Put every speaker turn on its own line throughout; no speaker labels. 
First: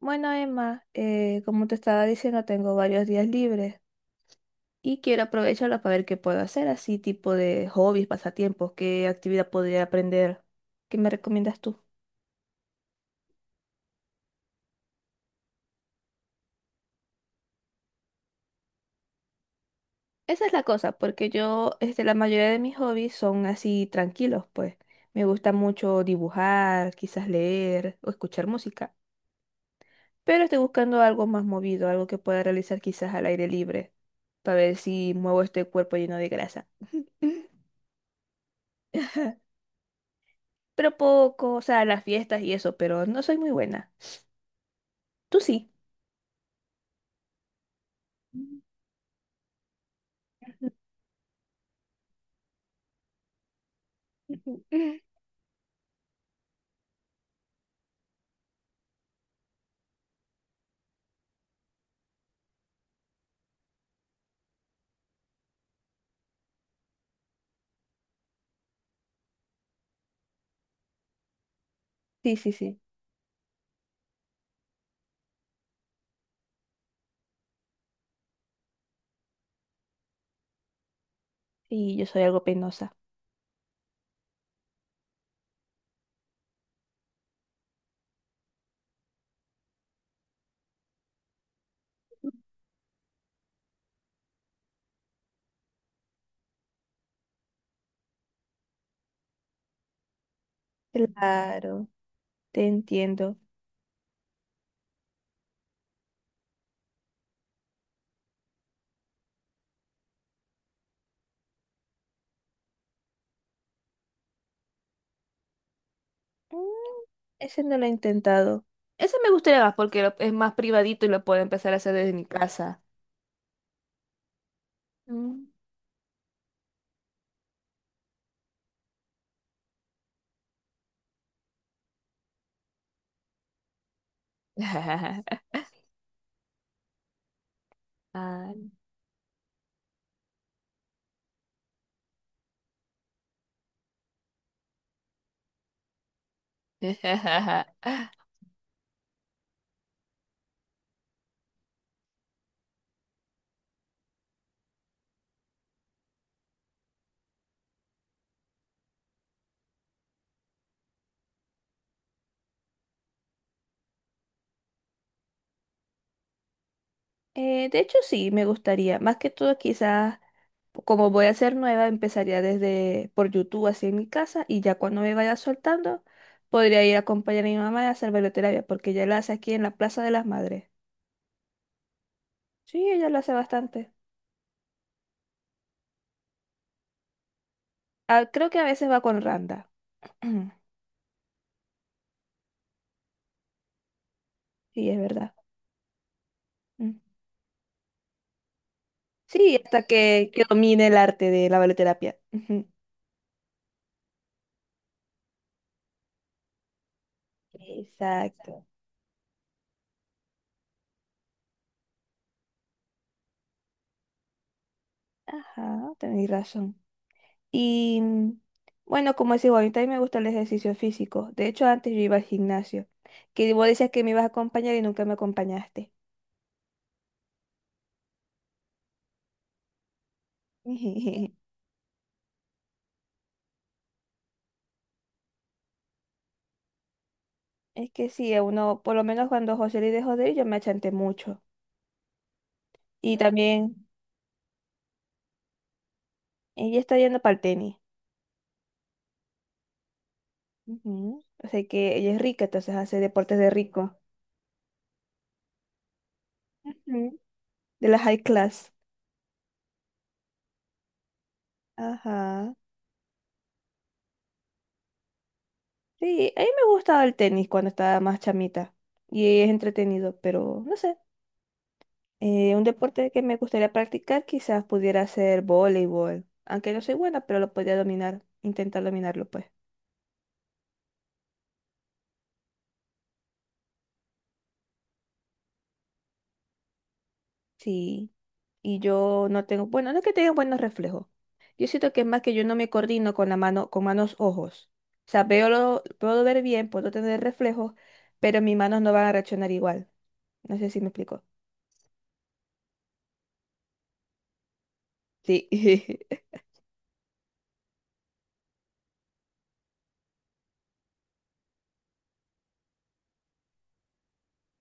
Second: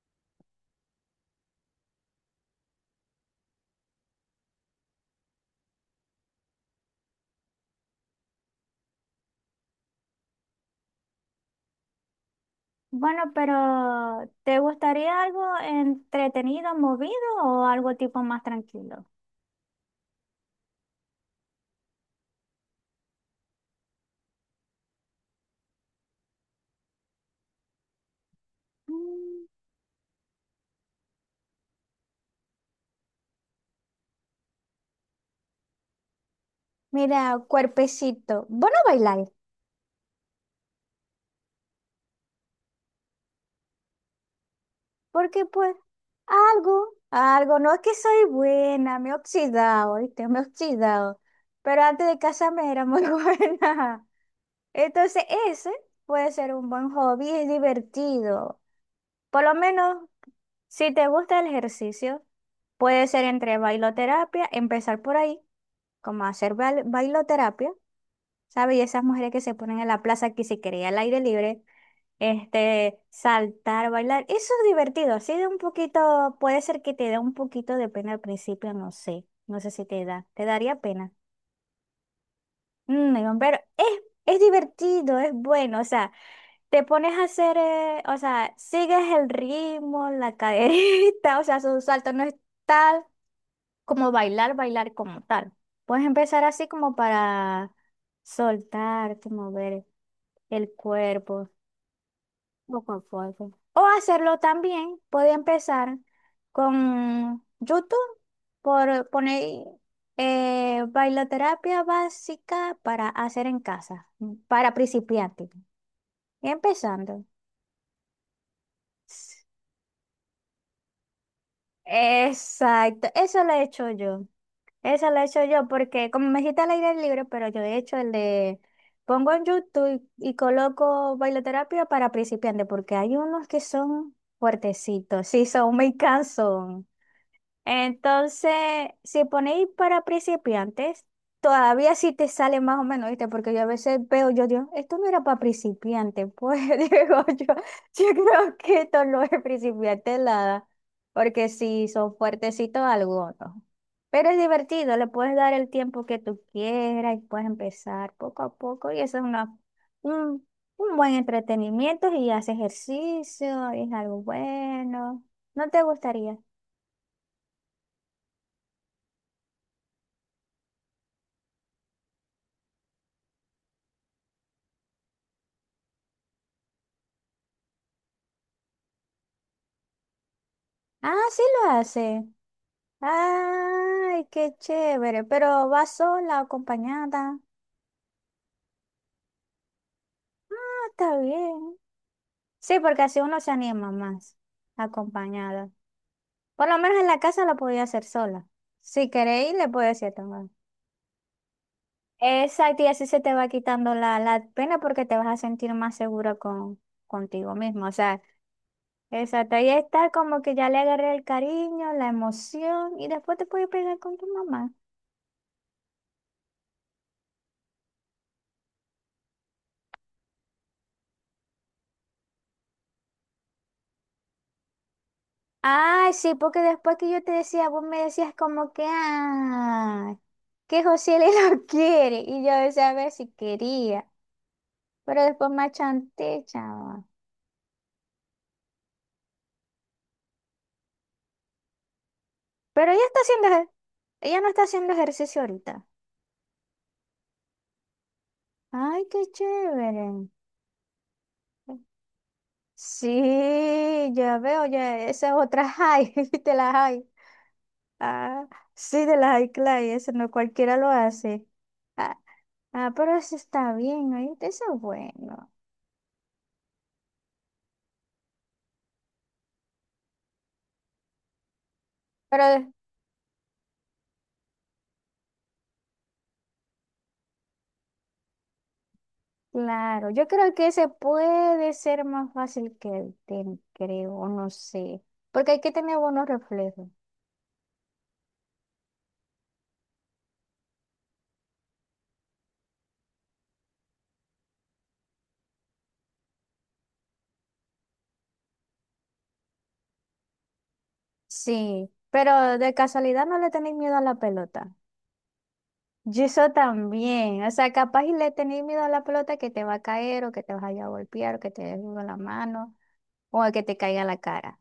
Bueno, Emma, como te estaba diciendo, tengo varios días libres y quiero aprovecharlos para ver qué puedo hacer, así tipo de hobbies, pasatiempos, qué actividad podría aprender. ¿Qué me recomiendas tú?
Bueno, pero ¿te gustaría algo entretenido, movido o algo tipo más tranquilo?
Esa es la cosa, porque la mayoría de mis hobbies son así tranquilos, pues. Me gusta mucho dibujar, quizás leer o escuchar música,
Mm,
pero estoy buscando algo más movido, algo que pueda realizar quizás al aire libre, para ver si muevo este cuerpo lleno de grasa.
Mira, cuerpecito, vos no bailáis,
Pero poco, o sea, las fiestas y eso, pero no soy muy buena. Tú
porque
sí.
pues algo, no es que soy buena, me he oxidado, ¿viste? Me he oxidado, pero antes de casarme era muy buena. Entonces ese puede ser un buen hobby, es divertido. Por lo menos, si te gusta el ejercicio, puede ser entre bailoterapia, empezar por ahí. Como hacer bailoterapia, ¿sabes? Y esas mujeres que se ponen en la plaza que se quería al aire libre,
Sí, sí, sí.
saltar, bailar, eso es divertido, así de un poquito, puede ser que te dé un poquito de pena al principio, no sé, no sé si te da, te daría pena.
Sí, yo soy algo penosa.
Digo, pero es divertido, es bueno, o sea, te pones a hacer, o sea, sigues el ritmo, la caderita, o sea, su salto no es tal. Como bailar, bailar como tal. Puedes empezar así como para soltarte, mover el cuerpo
Claro, te
poco a
entiendo.
poco. O hacerlo también, puede empezar con YouTube por poner bailoterapia básica para hacer en casa, para principiantes.
Mm,
Empezando.
ese no lo he intentado. Ese me gustaría más porque es más privadito y lo puedo empezar a hacer desde mi casa.
Exacto, eso lo he hecho yo. Eso lo he hecho
Mm.
yo porque como me dijiste al aire libre, pero yo he hecho el de pongo en YouTube y coloco bailoterapia para principiantes porque hay unos que son fuertecitos, sí, son muy cansos. Entonces,
Ay.
si ponéis para principiantes, todavía sí te sale más o menos, ¿viste? Porque yo a veces veo, yo digo, esto no era para principiantes, pues digo yo, yo creo que esto no es principiante nada, porque si son fuertecitos algunos. Pero es divertido, le puedes dar el tiempo que tú quieras y puedes empezar poco a poco y eso es un, un buen entretenimiento y haces ejercicio, es algo bueno. ¿No te gustaría?
De hecho, sí, me gustaría. Más que todo, quizás, como voy a ser nueva, empezaría desde por YouTube, así en mi casa, y ya cuando me vaya soltando, podría ir a acompañar a mi mamá a hacer bailoterapia, porque ella la hace aquí en la Plaza de las Madres.
Ah, sí lo hace.
Sí, ella lo hace bastante.
Ay, qué chévere. Pero va sola, acompañada.
Ah, creo que a veces va con Randa.
Ah, está bien. Sí, porque así uno se anima más,
Sí, es verdad.
acompañada. Por lo
Mm.
menos en la casa lo podía hacer sola. Si queréis,
Sí,
le
hasta
puedo decir
que, que
también.
domine el arte de la baloterapia.
Exacto, y así se te va quitando la pena porque te vas a sentir más segura contigo mismo. O sea,
Exacto.
exacto. Y está como que ya le agarré el cariño, la emoción, y después te puedes pegar con tu mamá.
Ajá, tenéis razón. Y mm, bueno, como es igual, a mí también me gusta el ejercicio físico. De hecho, antes yo iba al gimnasio, que vos decías que me ibas a acompañar y nunca me acompañaste.
Ay, sí, porque después que yo te decía, vos me decías como que, ah, que José le lo quiere. Y yo decía, a ver si quería. Pero después me achanté, chava.
Es que sí, a uno, por lo menos cuando José le dejó de ir, yo me achanté mucho.
Pero ella
Y
está haciendo,
también
ella no está haciendo ejercicio ahorita.
ella está yendo para el tenis.
Ay, qué chévere.
Ujú. O sea que ella es rica, entonces hace deportes de rico.
Sí, ya veo, ya, esa es otra high, de la high.
Ujú. De la high
Ah,
class.
sí, de la high class, eso no cualquiera lo hace. Ah,
Ajá.
ah, pero eso está bien, ahí eso es bueno.
Sí, a mí me gustaba el tenis cuando estaba más chamita. Y es entretenido, pero no sé. Un
Pero
deporte que me gustaría practicar quizás pudiera ser voleibol, aunque no soy buena, pero lo podría dominar, intentar dominarlo pues.
claro, yo creo que ese puede ser más fácil que el tenis, creo, o no sé, porque hay que tener buenos reflejos.
Sí, y yo no tengo, bueno, no es que tenga buenos reflejos. Yo siento que es más que yo no me coordino con la mano, con manos ojos. O sea, veo lo, puedo ver bien, puedo tener reflejos, pero mis manos no van a reaccionar igual. No sé si me explico.
Sí, pero de casualidad no le tenéis miedo a la pelota.
Sí.
Yo eso también, o sea, capaz y le tenéis miedo a la pelota que te va a caer o que te vas a ir a golpear o que te des con la mano o a que te caiga a la cara.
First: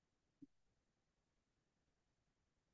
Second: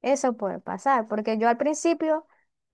Eso puede pasar, porque yo al principio,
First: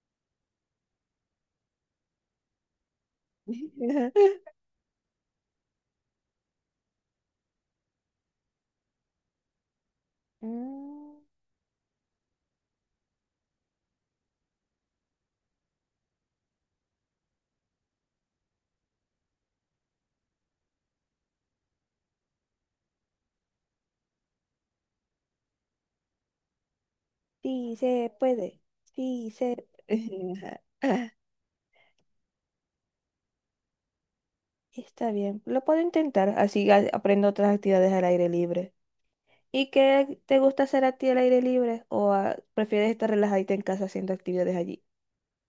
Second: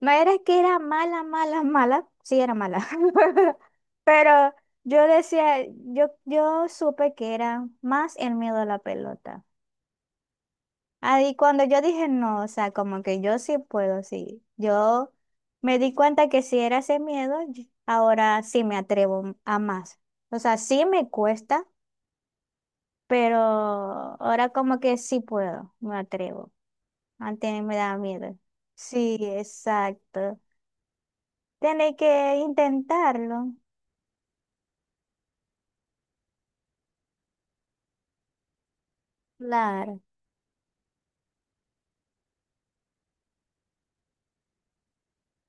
no era que era mala, mala, mala, sí era mala, pero yo decía, yo supe que era más el miedo a la pelota.
Mm,
Ahí cuando yo dije, no, o sea, como que yo sí puedo, sí, yo me di cuenta que si era ese miedo, ahora sí me atrevo a más. O sea, sí me cuesta, pero ahora como que sí puedo, me atrevo. Antes me
sí,
da
se
miedo.
puede.
Sí,
Sí, se...
exacto. Tiene que intentarlo.
Está bien, lo puedo intentar, así aprendo otras actividades al aire libre. ¿Y
Claro.
qué te gusta hacer a ti al aire libre? ¿O ah, prefieres estar relajadita en casa haciendo actividades allí?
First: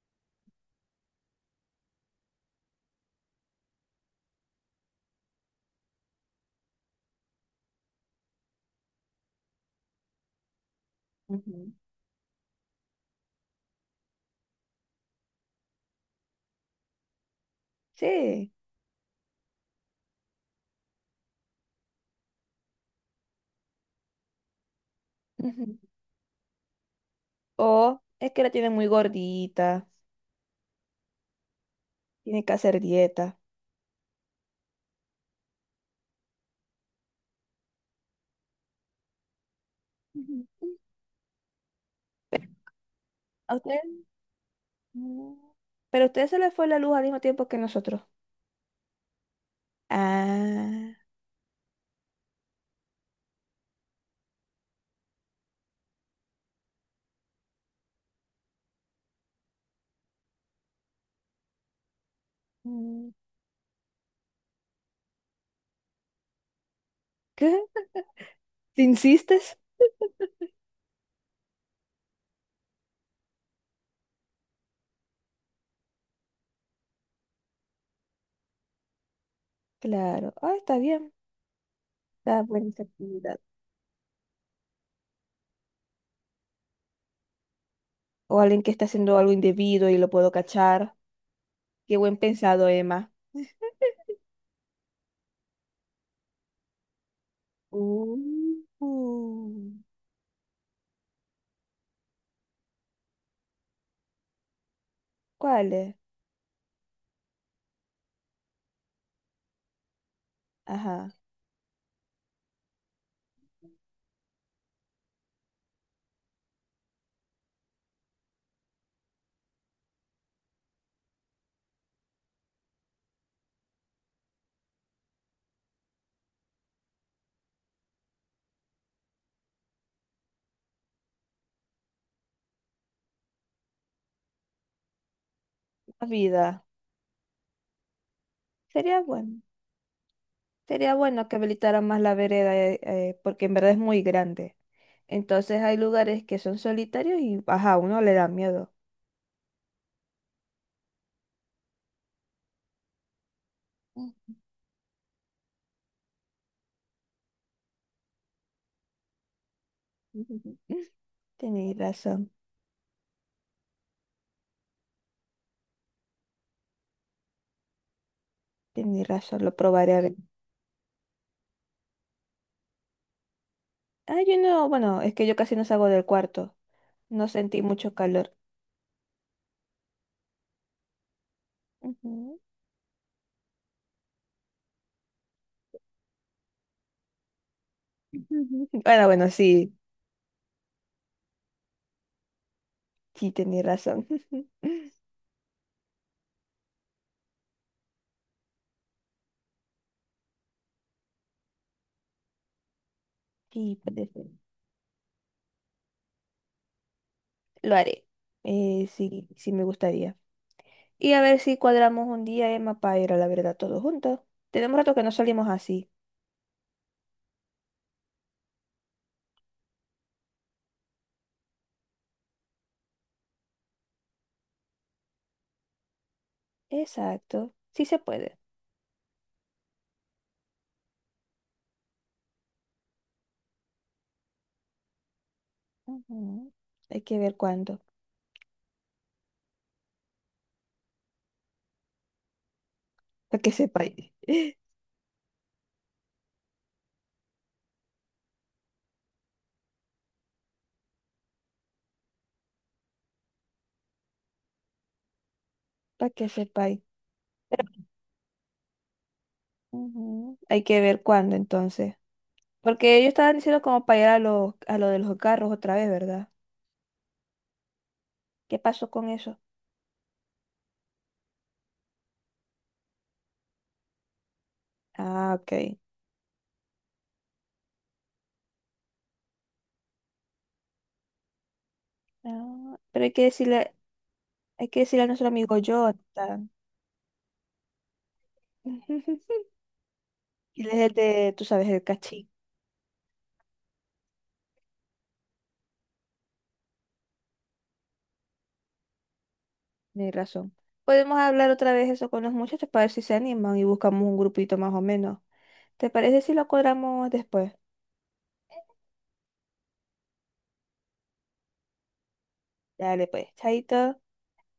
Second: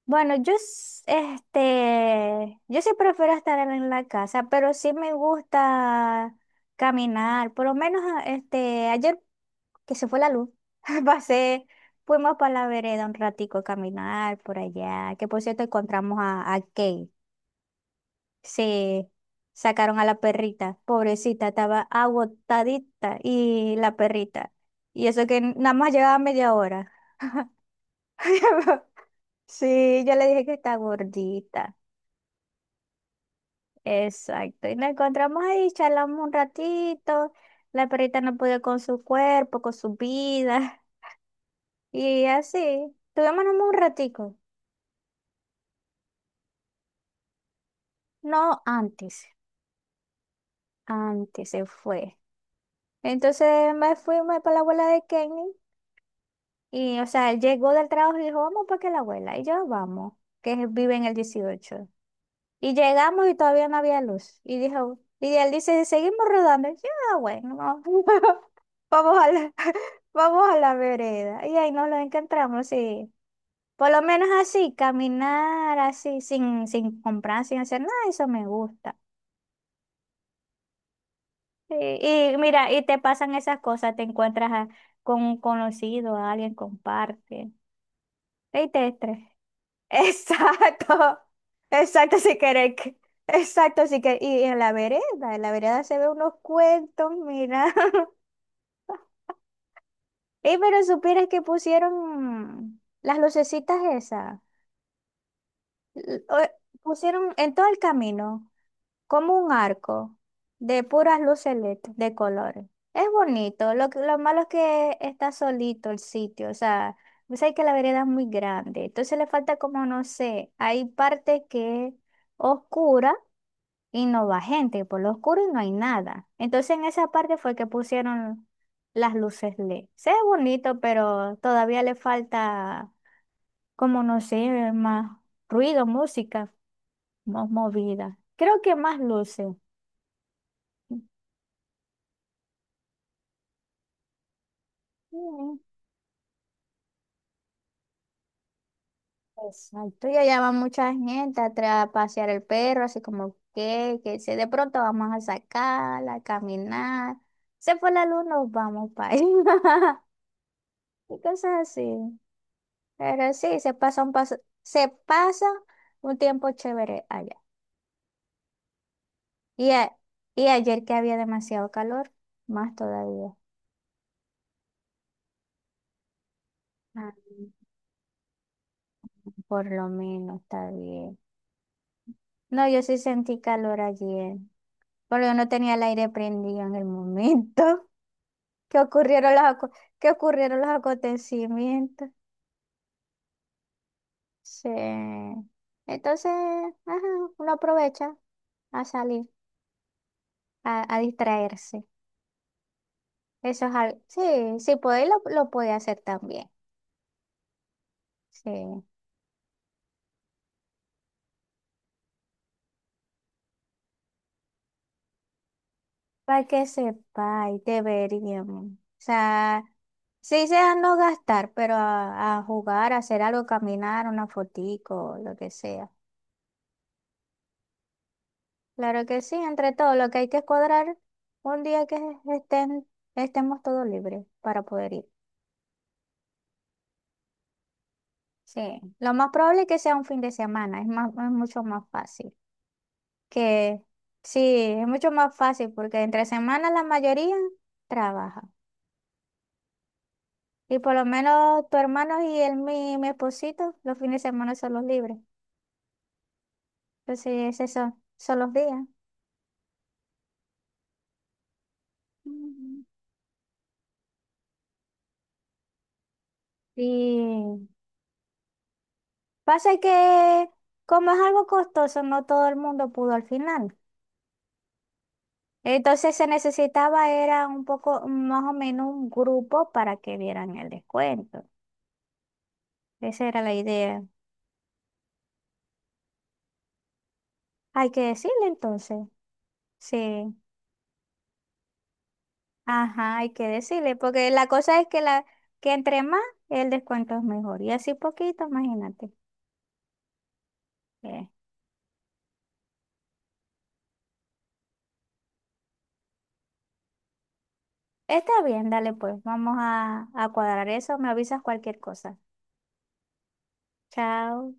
Bueno, yo sí prefiero estar en la casa, pero sí me gusta caminar. Por lo menos ayer que se fue la luz, pasé,
Ujú.
fuimos para la vereda un ratico a caminar por allá, que por cierto encontramos a Kate.
Sí.
Sí, sacaron a la perrita, pobrecita, estaba agotadita y la perrita. Y eso que nada
Ujú.
más llegaba media hora.
O es que la tienen muy gordita,
Sí, yo le dije que está gordita.
tiene que hacer dieta.
Exacto. Y nos encontramos ahí, charlamos un ratito. La perrita no podía con su cuerpo, con su
Ujú.
vida. Y así, tuvimos
¿A
nomás un
usted?
ratico.
Mm. Pero a usted se le fue la luz al mismo tiempo que nosotros.
No, antes,
Ah.
antes se fue. Entonces me fui me para la abuela de Kenny. Y, o sea, él llegó del trabajo y dijo, vamos para que la abuela. Y yo, vamos, vive en el 18. Y
Mm.
llegamos y todavía no había luz. Y dijo, y él dice, seguimos rodando. Y yo, "Ah,
¿Qué?
bueno, vamos
¿Te
vamos a la,
insistes?
vamos a la vereda". Y ahí nos lo encontramos, sí. Por lo menos así, caminar así, sin comprar, sin hacer nada, eso me gusta.
Claro. Ah, está bien.
Y
Está buena
mira, y
esta
te pasan
actividad.
esas cosas, te encuentras con un conocido, a alguien, comparte.
O alguien
Y
que está
te
haciendo
estresas.
algo indebido y lo puedo cachar.
Exacto,
Qué buen
exacto, si
pensado,
querer,
Emma.
exacto, si querer. Y en la vereda se ve unos cuentos, mira.
Uh.
Y pero supieras que pusieron las lucecitas esas,
¿Cuál es?
l- o- pusieron en todo el camino como un arco de
Ajá,
puras luces LED de colores. Es bonito, lo malo es que está solito el sitio, o sea, sabes que la vereda es muy grande, entonces le falta como, no sé, hay partes que oscuras y no va gente, por lo oscuro y no hay nada. Entonces en esa parte fue que pusieron las luces LED. Se ve bonito, pero todavía le falta, como no sé, más ruido,
la
música
vida.
más movida. Creo que más
Sería bueno.
luces.
Sería bueno que habilitaran más la vereda, porque en verdad es muy grande.
Mm,
Entonces hay lugares que son solitarios y, ajá, a uno le da miedo.
Exacto ya llama mucha gente a pasear el perro, así como que, si de pronto vamos a sacarla, a caminar, se fue la luz, nos vamos para ahí, y cosas
Tenéis
así.
razón,
Pero sí, se pasa un tiempo chévere allá.
tenéis razón, lo
Y,
probaré
a-
a ver.
y ayer que había demasiado calor, más todavía.
Ah, yo no, bueno, es que yo casi no salgo del cuarto.
Ah,
No sentí mucho calor.
por lo menos está bien.
Ujú.
No, yo sí sentí calor ayer, porque yo no tenía el aire prendido en el momento que
Bueno, bueno,
ocurrieron los, aco-
sí,
que ocurrieron los acontecimientos.
sí, tenéis razón.
Sí. Entonces, ajá, uno aprovecha a salir, a distraerse. Eso es
Sí,
algo.
puede ser.
Sí, sí, podéis, lo podéis hacer también.
Lo haré.
Sí,
Sí, sí me gustaría. Y a ver si cuadramos un día, Emma, para ir a la verdad todos juntos. Tenemos rato que no salimos así.
para que sepáis, deberíamos. O sea, sí sea no gastar, pero a jugar, a hacer algo, caminar, una fotico, lo que sea.
Exacto. Sí se puede.
Claro que sí, entre todo, lo que hay que es cuadrar un día que estén, estemos todos libres para poder ir.
Ujú. Hay que ver cuándo.
Sí, lo más probable es que sea un fin de semana, es más, es mucho más fácil.
Para que
Que
sepáis.
sí, es mucho más fácil porque entre semana la mayoría trabaja. Y por lo menos tu hermano y mi esposito, los fines de semana son los libres.
Para que sepáis.
Entonces, esos son los días.
Ujú. Hay que ver cuándo entonces.
Mm.
Porque ellos estaban diciendo como para ir a los, a lo de los carros otra vez, ¿verdad?
Y
¿Qué pasó con eso?
pasa que como es algo costoso, no todo el mundo pudo al final.
Ah, ok.
Entonces se necesitaba, era un poco, más o menos un grupo para que vieran el descuento.
Ah, pero
Esa era la idea.
hay que decirle a nuestro amigo Jonathan.
Hay que decirle entonces. Sí,
Él es el de, tú sabes, el cachín.
ajá, hay que decirle, porque la cosa es que la, que entre más, el descuento es mejor. Y así poquito, imagínate.
Ni razón. Podemos
Eh,
hablar otra vez eso con los muchachos para ver si se animan y buscamos un grupito más o menos. ¿Te parece si lo cuadramos después?
Está bien, dale pues, vamos a cuadrar eso, me avisas cualquier cosa.
Dale pues, chaito.
Chao.